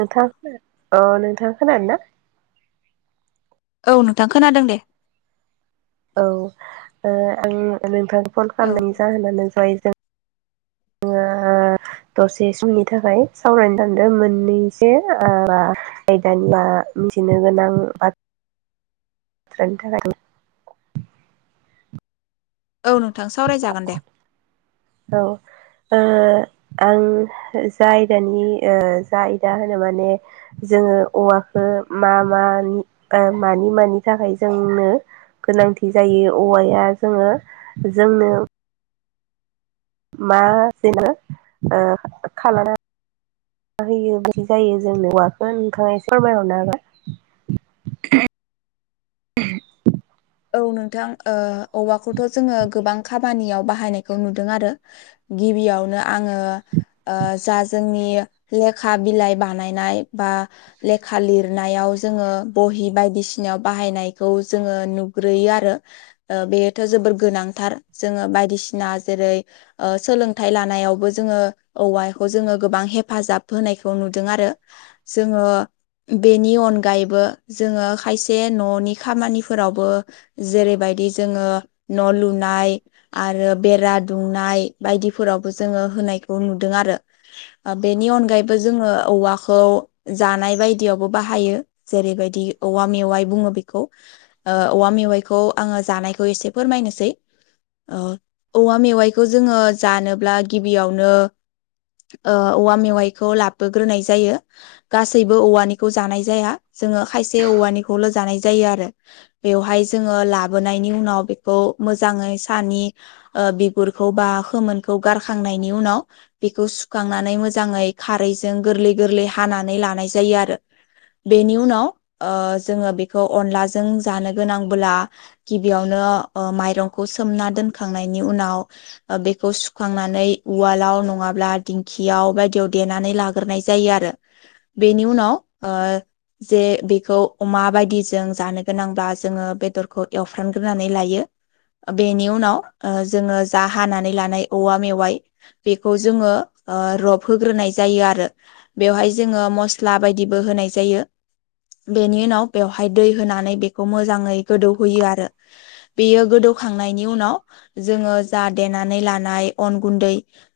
नोंथां अ नोंथां खोनादोंना? औ नोंथां खोनादों दे औ आं ओ नोंथांखौ फन औ खालामनायनि जाहोनानो जाय जों [unintelligible] जोङो ओ दसे समनि थाखाय सावरायनो थांदों मोननैसो ओ दानिया [unintelligible] मिथिनो गोनां बाथ थ्रानि थाखाय [unintelligible] औ नोंथां सावरायजागोन दे औ ओ आं जा आयदानि जा आयदा होनो माने जोङो औवाखौ मा मानि मानि मानि थाखाय जोंनो गोनांथि जायो औवाया जोङो जोंनो मा जेनेबा ओ खालामानानै मा होयो बिदि जायो जोंनो औवाखौ नोंथाङा सोरमायहरनो हागोन [unintelligible] [inaudible] औ नोंथां ओ औवाखौथ' जोङो गोबां खामानियाव बाहायनायखौ नुदों आरो गिबियावनो आङो जा जोंनि लेखा बिलाइ बानायनाय बा बा लेखा लिरनायाव जोङो बहि बायदिसिनायाव बाहायनायखौ जोङो ग्रोयो आरो ओ बेथ' जोबोर गोनांथार जो बायदिसिना जेरै ओ सोलोंथाइ लानायावबो जोङो औवाखौ जोङो गोबां हेफाजाब होनायखौ नुदों आरो जोङो बेनि अनगायैबो जोङो खायसे न'नि खामानिफोरावबो जेरैबायदि जोङो न' लुनाय आरो बेरा दुंनाय बायदि फोरावबो जोङो होनायखौ नुदों आरो बेनि अनगायैबो जोङो औवाखौ जानाय बायदियावबो बाहायो जेरैबायदि औवा मेवाइ बुङो बेखौ ओ औवा मेवाइखौ आङो जानायखौ एसे फोरमायनोसै ओ औवा मेवाइखौ जोङो जानोब्ला गिबियावनो ओ औवा मेवाइखौ लाबोग्रोनाय जायो गासैबो औवानिखौ जानाय जाया जोङो खायसे औवानिखौल'जानाय जायो आरो बेवहाय जोङो लाबोनायनि उनाव बेखौ मोजाङै सानि ओ बिगुरखौ बा बा खोमोनखौ गारखांनायनि उनाव बेखौ सुखांनानै मोजाङै खारैजों गोरलै गोरलै हा हानानै लानाय जायो आरो बेनि ओ जोङो बेखौ अनलाजों जानो गोनांबोला गिबियावनो ओ माइरंखौ सोमना दोनखांनायनि उनाव बेखौ सुखांनानै उवालाव नङाब्ला दिंखियाव बायदियाव देनानै लाग्रोनाय जायो आरो बेनि उनाव ओ जे बेखौ अमा बायदिजों जानो गोनांब्ला जोङो बेदरखौ एवफ्रानग्रोनानै लायो बेनि उनाव ओ जोङो जा हानानै लानाय औवा मेवाइ बेखौ जोङो ओ रब होग्रोनाय जायो आरो बेवहाय जोङो मस्ला बायदिबो होनाय जायो बेनि उनाव बेवहाय दै होनानै बेखौ मोजाङै गोदौ होयो आरो बेयो गोदौखांनायनि उनाव जोङो जा दे देनानै लानाय अन गुन्दै